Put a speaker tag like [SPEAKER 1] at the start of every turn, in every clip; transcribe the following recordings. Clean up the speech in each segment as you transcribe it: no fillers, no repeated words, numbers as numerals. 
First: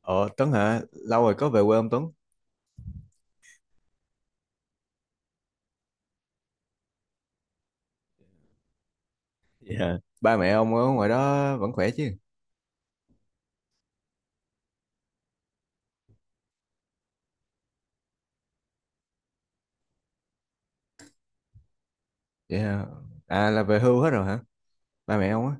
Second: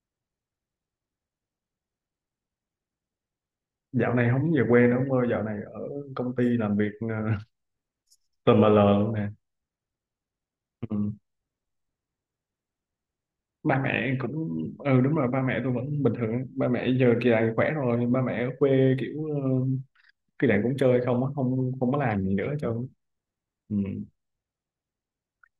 [SPEAKER 1] Ờ Tuấn hả? Lâu rồi có về quê không, Tuấn?
[SPEAKER 2] Dạo này không về quê nữa ông ơi, dạo này ở công ty làm việc tùm lờ lờ luôn nè.
[SPEAKER 1] Dạ. Ba mẹ ông ở ngoài
[SPEAKER 2] Ừ.
[SPEAKER 1] đó vẫn khỏe chứ?
[SPEAKER 2] Ba mẹ cũng, ừ, đúng rồi, ba mẹ tôi vẫn bình thường, ba mẹ giờ kỳ này khỏe rồi, ba mẹ ở quê kiểu kỳ này cũng chơi không á, không không có làm gì nữa cho.
[SPEAKER 1] Dạ. À, là
[SPEAKER 2] Ừ.
[SPEAKER 1] về hưu hết rồi hả? Ba mẹ ông á?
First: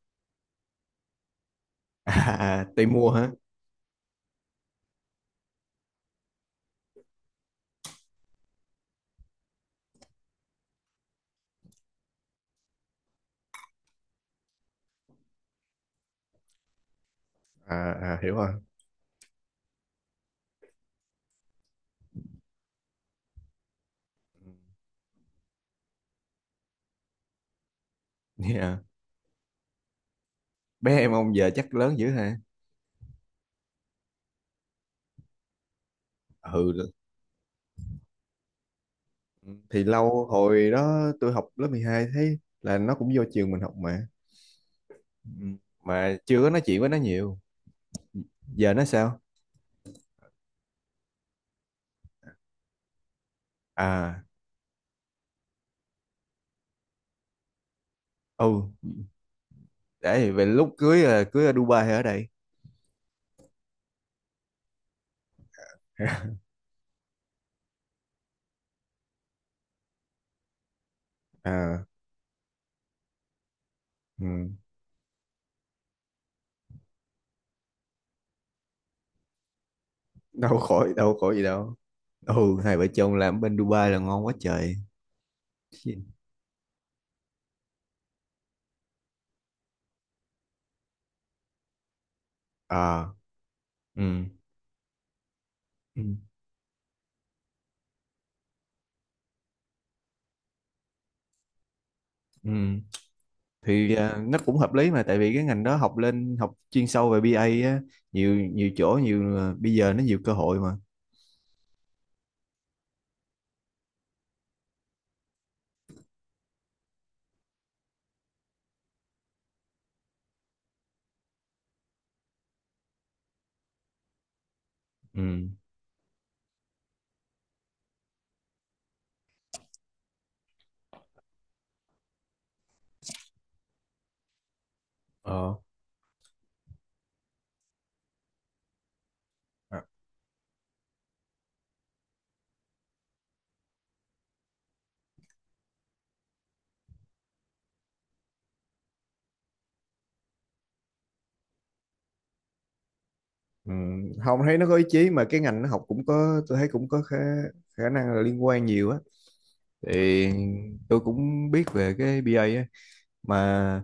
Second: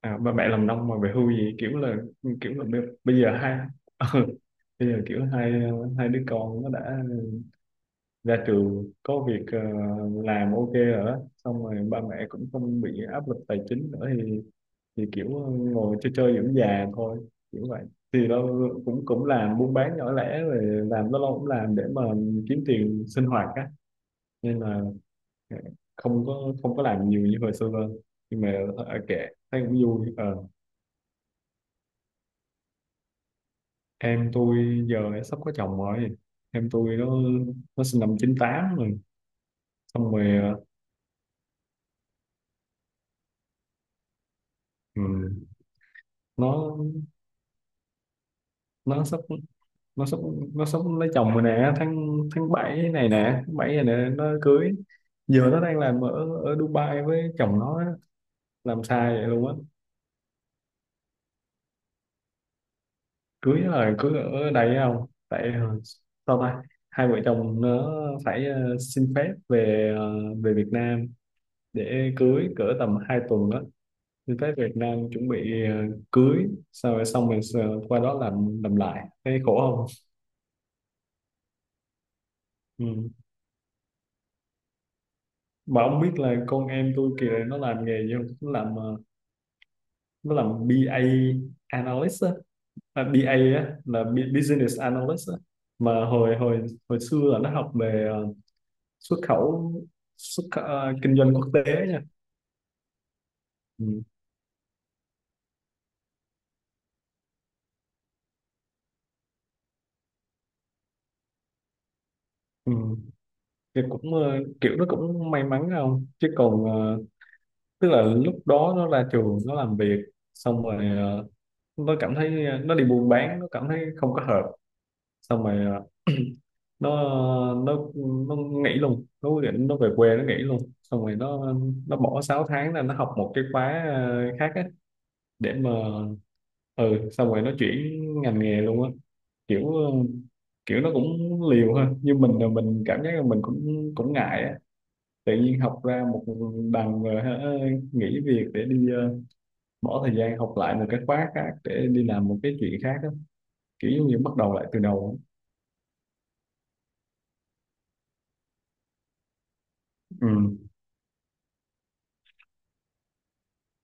[SPEAKER 2] À, ba mẹ làm nông mà về hưu gì, kiểu là
[SPEAKER 1] À, à à,
[SPEAKER 2] bây
[SPEAKER 1] tìm mua
[SPEAKER 2] bây
[SPEAKER 1] hả?
[SPEAKER 2] giờ hai ừ, bây giờ kiểu hai hai đứa con nó đã ra trường có việc làm ok rồi đó, xong rồi ba mẹ cũng không bị áp lực tài chính nữa thì kiểu ngồi chơi chơi dưỡng già thôi, kiểu vậy.
[SPEAKER 1] à, à,
[SPEAKER 2] Thì
[SPEAKER 1] hiểu
[SPEAKER 2] nó
[SPEAKER 1] rồi.
[SPEAKER 2] cũng cũng làm buôn bán nhỏ lẻ rồi, làm nó lâu cũng làm để mà kiếm tiền sinh hoạt á, nên là ờ, không có làm nhiều như hồi xưa hơn, nhưng mà
[SPEAKER 1] Dạ.
[SPEAKER 2] kệ, thấy cũng vui. Ờ,
[SPEAKER 1] Bé em ông giờ chắc lớn dữ hả?
[SPEAKER 2] em tôi giờ đã sắp có chồng rồi, em
[SPEAKER 1] Ừ,
[SPEAKER 2] tôi nó sinh năm chín tám rồi.
[SPEAKER 1] thì
[SPEAKER 2] Xong
[SPEAKER 1] lâu,
[SPEAKER 2] rồi
[SPEAKER 1] hồi đó tôi học lớp 12, thấy là nó cũng vô trường mình học mà.
[SPEAKER 2] ừ,
[SPEAKER 1] Ừ. Mà chưa có nói
[SPEAKER 2] nó
[SPEAKER 1] chuyện với nó nhiều. Giờ nó
[SPEAKER 2] nó
[SPEAKER 1] sao?
[SPEAKER 2] sắp nó sắp nó sắp lấy chồng rồi nè, tháng tháng bảy này nè,
[SPEAKER 1] À,
[SPEAKER 2] nó cưới. Giờ nó đang làm ở ở Dubai với chồng nó á,
[SPEAKER 1] ừ.
[SPEAKER 2] làm sai vậy luôn á.
[SPEAKER 1] Để về lúc cưới là cưới ở Dubai hay ở đây?
[SPEAKER 2] Cưới là cưới ở đây, không tại sao ta, hai vợ chồng nó phải xin phép về về Việt Nam
[SPEAKER 1] À,
[SPEAKER 2] để cưới cỡ tầm 2 tuần đó. Xin
[SPEAKER 1] ừ.
[SPEAKER 2] phép Việt Nam chuẩn bị cưới, sau rồi xong rồi qua đó làm lại, thấy khổ không.
[SPEAKER 1] Đâu khỏi, đâu khỏi gì đâu. Ừ, hai
[SPEAKER 2] Ừ.
[SPEAKER 1] vợ chồng làm bên Dubai là ngon quá trời.
[SPEAKER 2] Mà ông biết là con em tôi kìa nó làm nghề gì không, nó làm nó là BA analyst á. À,
[SPEAKER 1] À,
[SPEAKER 2] BA á,
[SPEAKER 1] ừ,
[SPEAKER 2] là business analyst á.
[SPEAKER 1] ừ,
[SPEAKER 2] Mà hồi hồi hồi xưa là nó học về xuất khẩu, kinh doanh quốc tế nha.
[SPEAKER 1] ừ.
[SPEAKER 2] Ừ.
[SPEAKER 1] Thì nó cũng hợp lý, mà tại vì cái ngành đó học lên học chuyên sâu về bê A á. Nhiều, nhiều chỗ, nhiều bây giờ nó nhiều cơ hội mà.
[SPEAKER 2] Ừ. Thì cũng kiểu nó cũng may mắn, không chứ còn tức là lúc đó nó ra trường nó làm việc, xong rồi nó cảm thấy nó đi buôn bán nó cảm thấy không có hợp.
[SPEAKER 1] Ừ.
[SPEAKER 2] Xong rồi ờ, nó nó nó nghỉ luôn, nó quyết định nó về quê nó nghỉ luôn. Xong rồi nó bỏ 6 tháng là nó học một cái khóa khác á,
[SPEAKER 1] Ờ.
[SPEAKER 2] để mà, ừ, xong rồi nó chuyển ngành nghề luôn á, kiểu
[SPEAKER 1] À,
[SPEAKER 2] kiểu nó cũng liều ha, như mình là mình cảm giác là mình cũng cũng ngại á. Tự nhiên học ra một đằng rồi hả, nghỉ việc để đi bỏ thời gian học lại một cái khóa khác để đi làm một cái chuyện khác á,
[SPEAKER 1] ừ.
[SPEAKER 2] kiểu giống như bắt
[SPEAKER 1] Không,
[SPEAKER 2] đầu
[SPEAKER 1] thấy
[SPEAKER 2] lại
[SPEAKER 1] nó có
[SPEAKER 2] từ
[SPEAKER 1] ý chí,
[SPEAKER 2] đầu
[SPEAKER 1] mà cái ngành nó học cũng có, tôi thấy cũng có khả năng là liên quan nhiều á. Thì
[SPEAKER 2] á.
[SPEAKER 1] tôi cũng biết về cái bê A á, mà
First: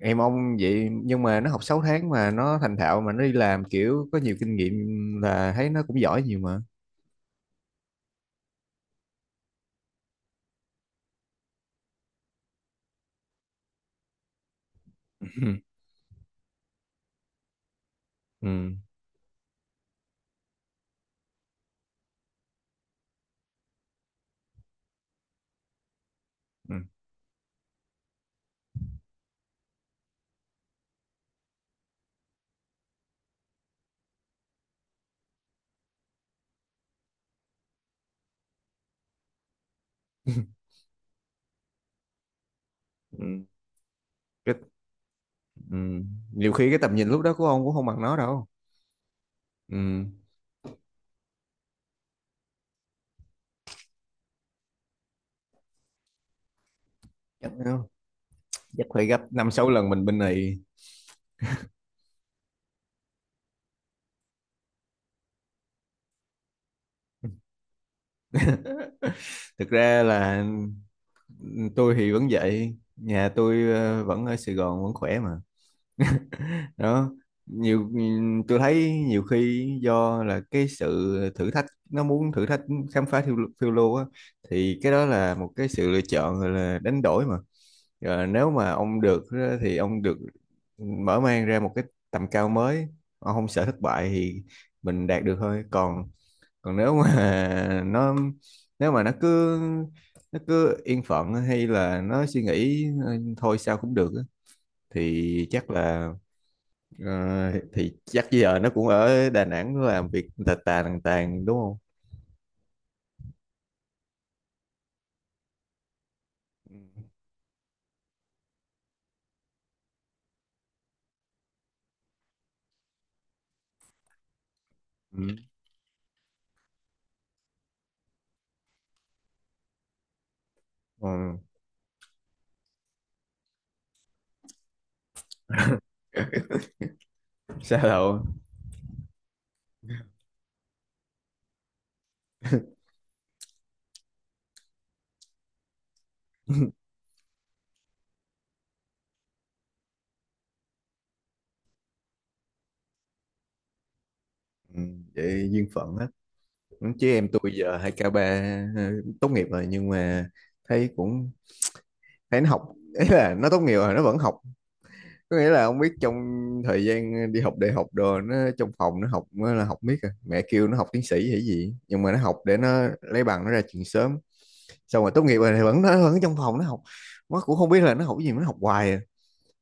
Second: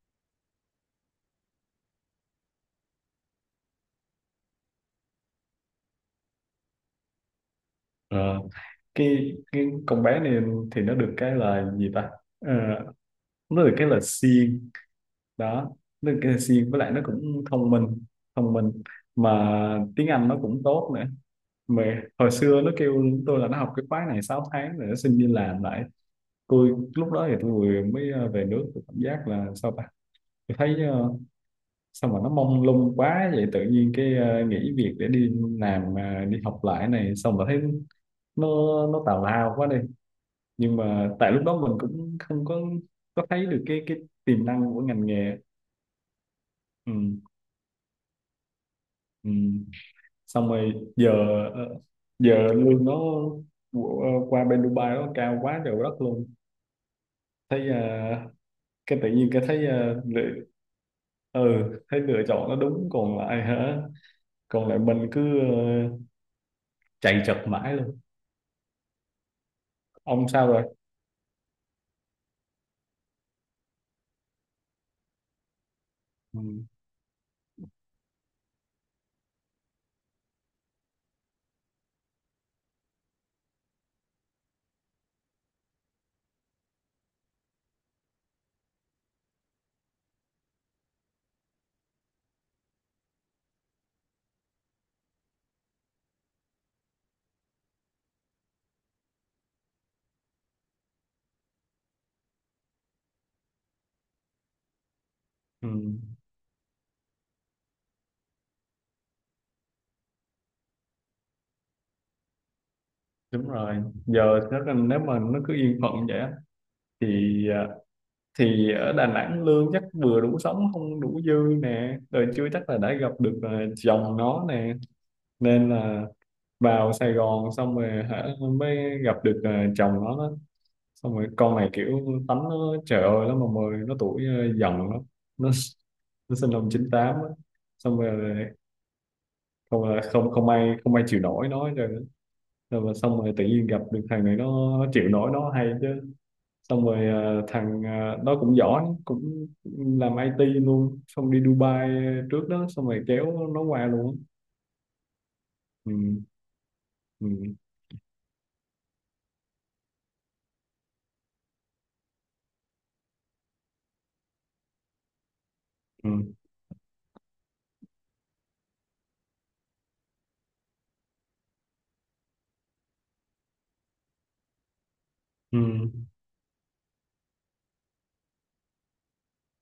[SPEAKER 1] em ông vậy, nhưng mà nó học 6 tháng mà nó thành thạo, mà nó đi làm kiểu có nhiều kinh nghiệm, là thấy nó cũng giỏi nhiều mà.
[SPEAKER 2] Ừ, cái con bé này thì nó được cái là gì ta, Ờ, nó được cái là siêng đó, nó được cái là siêng, với lại nó cũng thông minh.
[SPEAKER 1] Ừ.
[SPEAKER 2] thông minh mà tiếng Anh nó cũng tốt nữa. Mà hồi xưa nó kêu tôi là nó học cái khóa này 6 tháng rồi nó xin đi làm lại. Tôi
[SPEAKER 1] Ừ.
[SPEAKER 2] lúc đó thì tôi vừa mới về nước, tôi cảm giác là sao ta. Tôi thấy sao mà nó mông lung quá vậy, tự nhiên cái nghỉ việc để đi làm đi học lại này, xong rồi thấy nó nó tào lao quá đi. Nhưng mà tại lúc đó mình cũng không có
[SPEAKER 1] Ừ.
[SPEAKER 2] thấy được cái tiềm
[SPEAKER 1] cái
[SPEAKER 2] năng của ngành nghề.
[SPEAKER 1] ừ. Nhiều khi cái
[SPEAKER 2] Ừ,
[SPEAKER 1] tầm nhìn lúc đó của ông cũng không bằng nó đâu.
[SPEAKER 2] ừ.
[SPEAKER 1] Ừ,
[SPEAKER 2] Xong rồi giờ ờ, giờ lương nó qua bên Dubai nó cao quá trời đất luôn.
[SPEAKER 1] chắc
[SPEAKER 2] Thấy
[SPEAKER 1] ừ, chắc
[SPEAKER 2] cái
[SPEAKER 1] phải
[SPEAKER 2] tự nhiên
[SPEAKER 1] gấp
[SPEAKER 2] cái
[SPEAKER 1] năm
[SPEAKER 2] thấy
[SPEAKER 1] sáu lần mình bên này.
[SPEAKER 2] ừ, thấy lựa chọn nó đúng, còn lại hả, còn lại mình cứ chạy chật mãi luôn.
[SPEAKER 1] Thực ra
[SPEAKER 2] Ông
[SPEAKER 1] là
[SPEAKER 2] sao rồi?
[SPEAKER 1] tôi thì vẫn vậy, nhà tôi vẫn ở Sài Gòn, vẫn khỏe mà.
[SPEAKER 2] Ừ,
[SPEAKER 1] Đó. nhiều tôi thấy nhiều khi do là cái sự thử thách, nó muốn thử thách, khám phá, phiêu lưu á. Thì cái đó là một cái sự lựa chọn gọi là đánh đổi mà. Rồi nếu mà ông được á, thì ông được mở mang ra một cái tầm cao mới. Ông không sợ thất bại thì mình đạt được thôi. Còn, còn nếu mà nó nếu mà nó cứ yên phận, hay là nó suy nghĩ "Ừ, thôi sao cũng được á," thì
[SPEAKER 2] ừ,
[SPEAKER 1] chắc là. Ờ, thì chắc giờ nó cũng ở Đà Nẵng, nó làm việc tà tà tàn tàn đúng không?
[SPEAKER 2] đúng rồi. Giờ nếu nếu mà nó cứ yên phận vậy á, thì, à, thì ở Đà Nẵng lương chắc vừa đủ sống không đủ dư nè, rồi chưa chắc là đã gặp được chồng nó nè,
[SPEAKER 1] Ừ.
[SPEAKER 2] nên là vào Sài Gòn xong rồi hả, mới gặp được chồng nó đó. Xong rồi
[SPEAKER 1] Ừ.
[SPEAKER 2] con này kiểu tánh nó trời ơi, nó mà mười nó tuổi dần lắm. nó nó sinh năm 98 á.
[SPEAKER 1] Sao
[SPEAKER 2] Xong
[SPEAKER 1] đâu?
[SPEAKER 2] rồi không, à, không không ai chịu nổi nó hết trơn á. Rồi mà xong rồi tự nhiên gặp được thằng này, nó chịu nổi nó hay chứ. Xong rồi thằng nó cũng giỏi, cũng làm IT luôn, xong đi Dubai trước đó, xong rồi kéo nó qua luôn.
[SPEAKER 1] Ừ, vậy duyên
[SPEAKER 2] Ừ,
[SPEAKER 1] phận á. Ừ, chứ em tôi
[SPEAKER 2] ừ,
[SPEAKER 1] giờ 2 k ba ờ, tốt nghiệp rồi, nhưng mà thấy cũng, nó học, ấy là nó tốt nghiệp rồi nó vẫn học, có nghĩa là ông biết,
[SPEAKER 2] ừ,
[SPEAKER 1] trong thời gian đi học đại học đồ, nó trong phòng nó học, nó là học miết à. Mẹ kêu nó học tiến sĩ hay gì, nhưng mà nó học để nó lấy bằng nó ra trường sớm, xong rồi tốt nghiệp rồi
[SPEAKER 2] ừ,
[SPEAKER 1] thì nó vẫn trong phòng nó học. Nó cũng không biết là nó học cái gì mà nó học hoài à.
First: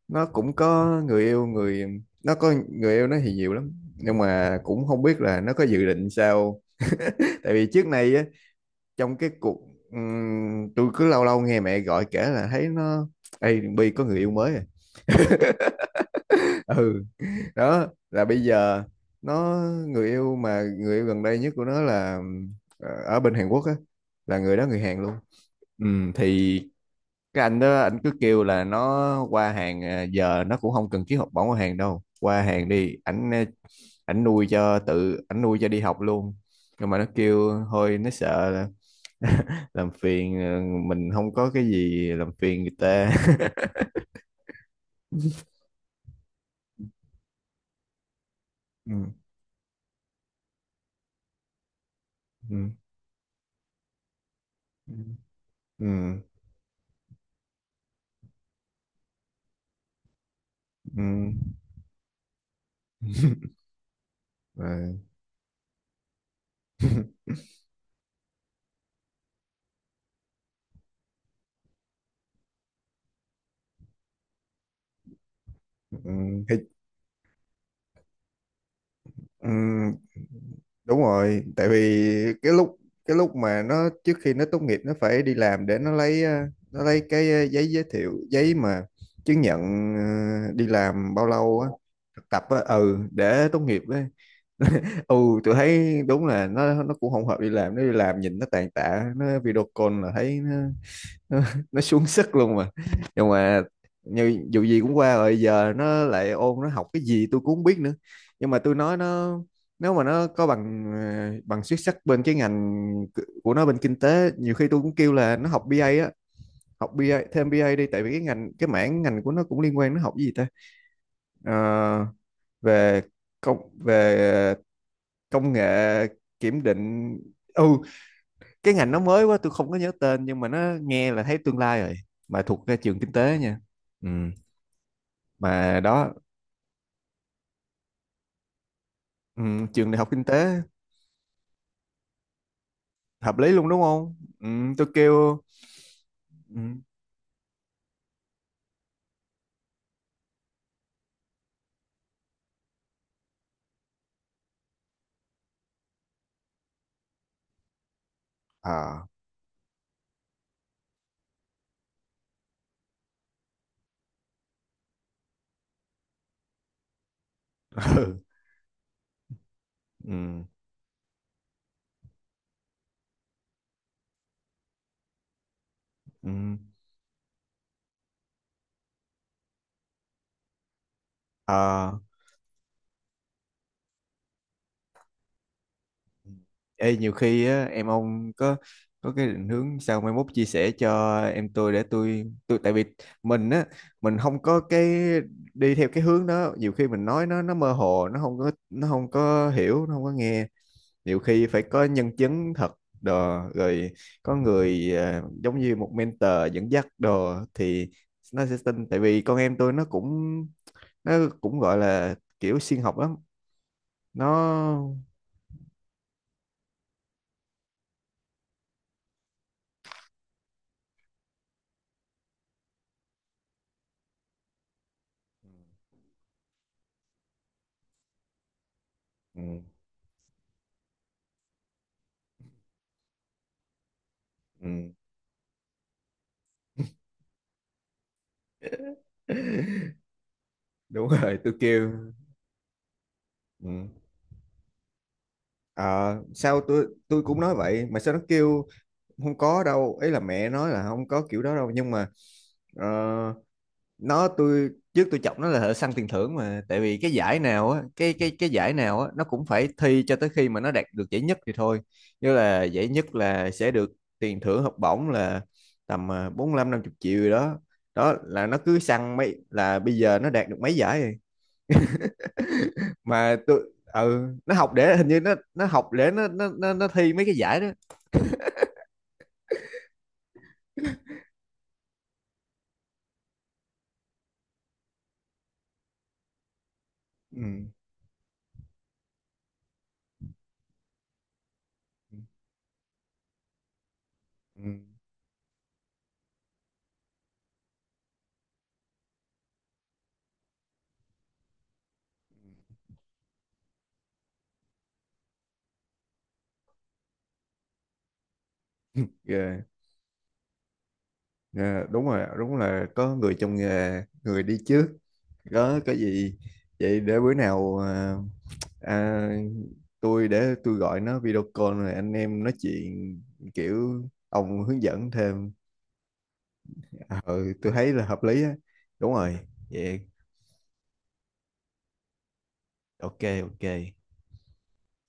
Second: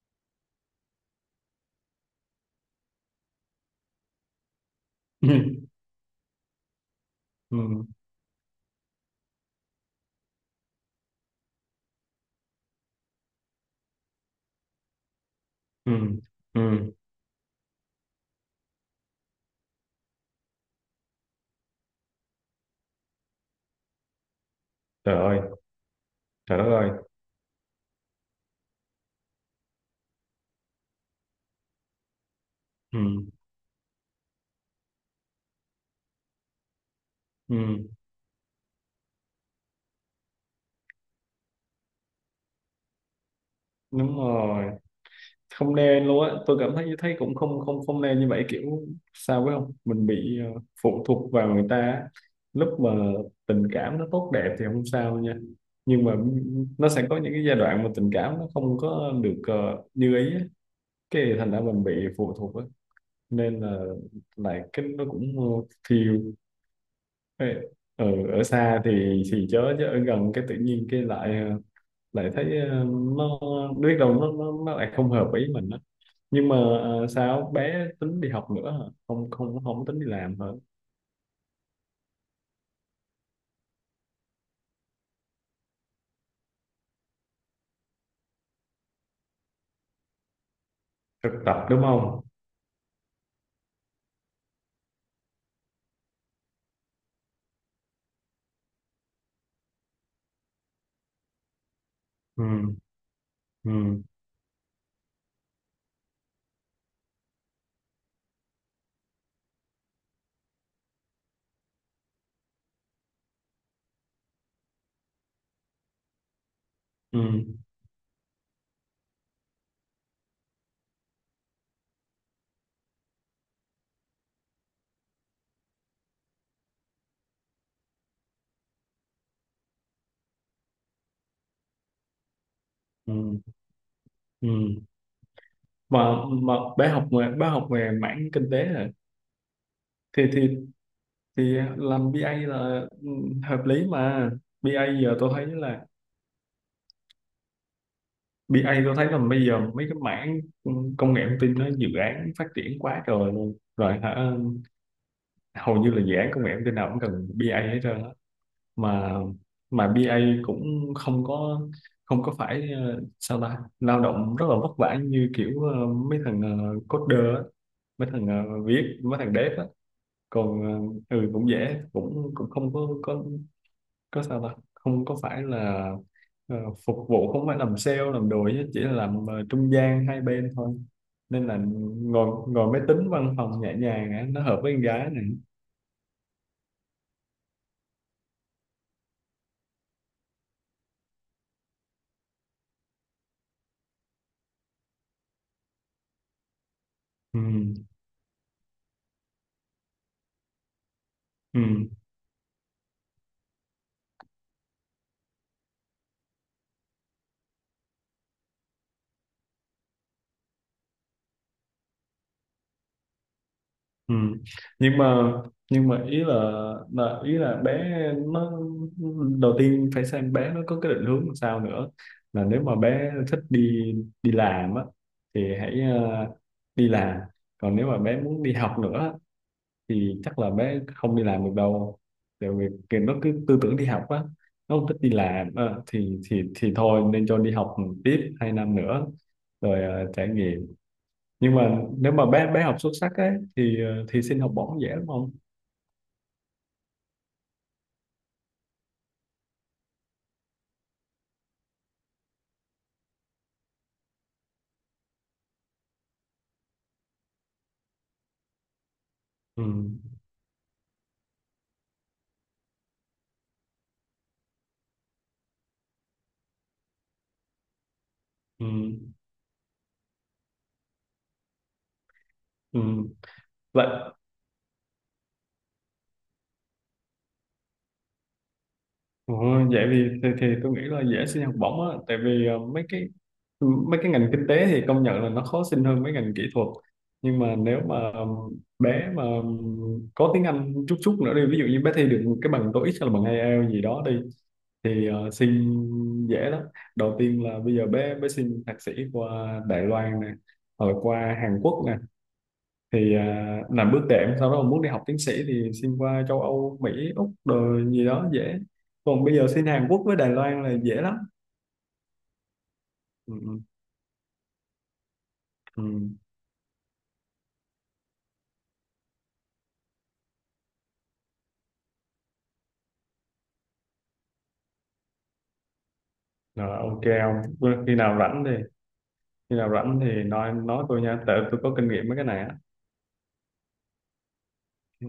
[SPEAKER 1] Nó cũng có người yêu người nó có người yêu, nó thì nhiều lắm, nhưng mà cũng không biết là nó có dự định sao. Tại vì
[SPEAKER 2] ừ,
[SPEAKER 1] trước này á, trong cái cuộc tôi cứ lâu lâu nghe mẹ gọi kể là thấy nó, Ê Bi có người yêu mới à.
[SPEAKER 2] ừ, ừ, ừ.
[SPEAKER 1] Ừ, đó là bây giờ nó người yêu gần đây nhất của nó là ở bên Hàn Quốc á, là người đó người Hàn luôn.
[SPEAKER 2] Trời ơi,
[SPEAKER 1] Ừ,
[SPEAKER 2] trời
[SPEAKER 1] thì
[SPEAKER 2] đất ơi.
[SPEAKER 1] cái anh đó, anh cứ kêu là nó qua Hàn à, giờ nó cũng không cần ký học bổng ở Hàn đâu, qua Hàn đi,
[SPEAKER 2] Ừ,
[SPEAKER 1] ảnh ờ, ảnh nuôi cho, tự ảnh nuôi cho đi học luôn. Nhưng mà nó
[SPEAKER 2] ừ.
[SPEAKER 1] kêu thôi, nó sợ là làm phiền mình, không có cái gì làm phiền người ta.
[SPEAKER 2] Đúng rồi, không nên luôn á, tôi cảm thấy, thấy cũng không không không nên như vậy, kiểu
[SPEAKER 1] Ừ,
[SPEAKER 2] sao phải không, mình bị phụ thuộc vào người ta á.
[SPEAKER 1] ừ,
[SPEAKER 2] Lúc mà tình cảm nó tốt đẹp thì không
[SPEAKER 1] ừ,
[SPEAKER 2] sao nha,
[SPEAKER 1] ừ.
[SPEAKER 2] nhưng mà nó sẽ có những cái giai đoạn mà tình cảm nó không có được như ý á,
[SPEAKER 1] Ừ.
[SPEAKER 2] cái thì thành ra mình bị phụ thuộc á, nên là lại cái
[SPEAKER 1] Rồi,
[SPEAKER 2] nó cũng ờ, thiêu Ê, ở ở xa thì chớ chứ ở gần cái tự nhiên cái lại lại thấy nó biết đâu nó lại không hợp ý mình á.
[SPEAKER 1] ừ.
[SPEAKER 2] Nhưng mà
[SPEAKER 1] Thấy
[SPEAKER 2] sao bé tính đi học nữa hả? Không không không
[SPEAKER 1] Ừm,
[SPEAKER 2] tính đi làm hả?
[SPEAKER 1] Đúng rồi, tại vì cái lúc cái lúc mà nó, trước khi nó tốt nghiệp nó phải đi làm để nó lấy cái giấy giới thiệu, giấy mà chứng nhận đi làm bao
[SPEAKER 2] Thực tập
[SPEAKER 1] lâu á.
[SPEAKER 2] đúng không?
[SPEAKER 1] Thực tập á, ừ, để tốt nghiệp á. Ừ. Tôi thấy đúng là nó cũng không hợp đi làm, nó đi làm nhìn nó tàn tạ, nó video call là thấy nó nó nó xuống sức luôn mà.
[SPEAKER 2] Ừ,
[SPEAKER 1] Nhưng mà
[SPEAKER 2] ừ,
[SPEAKER 1] như dù gì cũng qua rồi, giờ nó lại ôn, nó học cái gì tôi cũng không biết nữa. Nhưng mà tôi nói nó, nếu mà nó có bằng bằng xuất sắc bên cái ngành của nó, bên kinh tế, nhiều khi tôi cũng kêu là nó học BA á, học BA thêm
[SPEAKER 2] ừ,
[SPEAKER 1] BA đi, tại vì cái mảng ngành của nó cũng liên quan, nó học cái gì ta. Ờ, về công về công nghệ, kiểm định. Ừ, cái ngành nó mới quá, tôi không có nhớ tên, nhưng mà nó nghe là thấy tương lai rồi, mà thuộc cái trường kinh tế
[SPEAKER 2] ừ,
[SPEAKER 1] nha. Ừ.
[SPEAKER 2] ừ.
[SPEAKER 1] Mà đó.
[SPEAKER 2] Mà bé học về, bé học về mảng kinh tế hả?
[SPEAKER 1] Ừ, trường đại học
[SPEAKER 2] thì
[SPEAKER 1] kinh
[SPEAKER 2] thì
[SPEAKER 1] tế,
[SPEAKER 2] thì làm bê A là, ừ,
[SPEAKER 1] hợp lý
[SPEAKER 2] hợp
[SPEAKER 1] luôn đúng
[SPEAKER 2] lý
[SPEAKER 1] không?
[SPEAKER 2] mà.
[SPEAKER 1] Ừ,
[SPEAKER 2] Bê
[SPEAKER 1] tôi
[SPEAKER 2] A giờ tôi
[SPEAKER 1] kêu.
[SPEAKER 2] thấy là,
[SPEAKER 1] Ừ,
[SPEAKER 2] bê A tôi thấy là bây giờ mấy cái mảng, ừ, công nghệ thông tin nó dự án phát triển quá trời luôn rồi hả, hầu như là dự án công nghệ thông tin nào cũng cần bê A hết trơn.
[SPEAKER 1] à.
[SPEAKER 2] Mà bê A cũng không có phải sao ta, lao động rất là vất vả như kiểu mấy thằng coder á, mấy
[SPEAKER 1] Ừ,
[SPEAKER 2] thằng viết mấy thằng dev á.
[SPEAKER 1] ừ,
[SPEAKER 2] Còn ừ cũng dễ, cũng cũng không có sao ta, không có phải là ờ,
[SPEAKER 1] ừ,
[SPEAKER 2] phục vụ, không phải làm sale làm đồ, chứ chỉ là làm trung gian hai bên thôi, nên là
[SPEAKER 1] à.
[SPEAKER 2] ngồi, ngồi máy tính văn phòng nhẹ nhàng á, nó hợp với con gái này.
[SPEAKER 1] Ê, nhiều khi á, em ông có cái định hướng sao, mai mốt chia sẻ cho em tôi, để tôi tại vì mình á, mình không có cái đi theo cái hướng đó, nhiều khi mình nói
[SPEAKER 2] Ừ,
[SPEAKER 1] nó mơ hồ, nó không có hiểu, nó không có nghe. Nhiều khi
[SPEAKER 2] ừ.
[SPEAKER 1] phải có nhân chứng thật đồ rồi, có người giống như một mentor dẫn dắt đồ, thì nó sẽ tin. Tại vì con em tôi nó cũng, nó gọi là kiểu siêng học lắm.
[SPEAKER 2] Ừ.
[SPEAKER 1] Nó.
[SPEAKER 2] Nhưng mà, nhưng mà ý là, ý là bé nó đầu tiên phải xem bé nó có cái định hướng làm sao nữa. Là nếu mà bé thích đi đi làm á thì hãy đi làm, còn nếu mà bé muốn đi học nữa
[SPEAKER 1] Ừ,
[SPEAKER 2] thì chắc là bé không đi làm được đâu, tại vì cái, nó cứ tư tưởng đi học á, nó không
[SPEAKER 1] ừ,
[SPEAKER 2] thích đi làm thì thôi nên cho đi học tiếp hai năm nữa rồi trải nghiệm.
[SPEAKER 1] đúng rồi tôi
[SPEAKER 2] Nhưng mà
[SPEAKER 1] kêu.
[SPEAKER 2] nếu mà bé bé học xuất sắc ấy
[SPEAKER 1] Ừ.
[SPEAKER 2] thì thì xin học bổng dễ đúng không?
[SPEAKER 1] Ờ, Sao tôi, cũng nói vậy mà sao nó kêu không có đâu, ấy là mẹ nói là không có kiểu đó đâu. Nhưng mà ờ, nó tôi trước chọc nó là thợ săn tiền thưởng, mà tại vì cái giải nào á, cái giải nào á nó cũng
[SPEAKER 2] Ừ,
[SPEAKER 1] phải thi cho tới khi mà nó đạt được giải nhất thì thôi. Như là giải nhất là sẽ được tiền thưởng, học bổng là tầm 45-50 triệu gì đó. Đó là nó
[SPEAKER 2] ừ,
[SPEAKER 1] cứ săn mấy, là bây giờ nó đạt được mấy giải rồi.
[SPEAKER 2] ừ.
[SPEAKER 1] Mà tôi
[SPEAKER 2] Vậy,
[SPEAKER 1] ừ, nó học để hình như nó học để nó thi mấy cái giải đó.
[SPEAKER 2] Ồ, vậy thì, tôi nghĩ là dễ xin học bổng á, tại vì mấy cái ngành kinh tế thì công nhận là nó khó xin hơn mấy ngành kỹ thuật, nhưng mà
[SPEAKER 1] Ừ.
[SPEAKER 2] nếu mà, bé mà, có tiếng Anh chút chút nữa đi, ví dụ như bé thi được cái bằng TOEIC hay là bằng IELTS gì đó đi,
[SPEAKER 1] Ừ.
[SPEAKER 2] thì xin dễ lắm. Đầu tiên là bây giờ bé bé xin thạc sĩ qua Đài Loan nè, rồi qua Hàn Quốc nè, thì, à, làm bước đệm, sau đó mà muốn đi học tiến sĩ thì xin qua châu Âu, Mỹ, Úc rồi gì đó dễ. Còn bây giờ
[SPEAKER 1] Ghê.
[SPEAKER 2] xin Hàn Quốc với Đài Loan là dễ lắm.
[SPEAKER 1] Dạ, đúng rồi, đúng là có người trong
[SPEAKER 2] Ừ,
[SPEAKER 1] nghề, người đi trước. Có
[SPEAKER 2] ừ,
[SPEAKER 1] có
[SPEAKER 2] ừ.
[SPEAKER 1] gì vậy, để bữa nào à, tôi để tôi gọi nó video call rồi anh em nói chuyện kiểu ông hướng dẫn thêm.
[SPEAKER 2] Rồi, ok,
[SPEAKER 1] Ờ,
[SPEAKER 2] ông
[SPEAKER 1] tôi thấy
[SPEAKER 2] khi
[SPEAKER 1] là
[SPEAKER 2] nào
[SPEAKER 1] hợp lý
[SPEAKER 2] rảnh
[SPEAKER 1] á.
[SPEAKER 2] thì,
[SPEAKER 1] Đúng rồi. Vậy
[SPEAKER 2] nói tôi nha, tại tôi có kinh nghiệm mấy cái này á.
[SPEAKER 1] ok ok.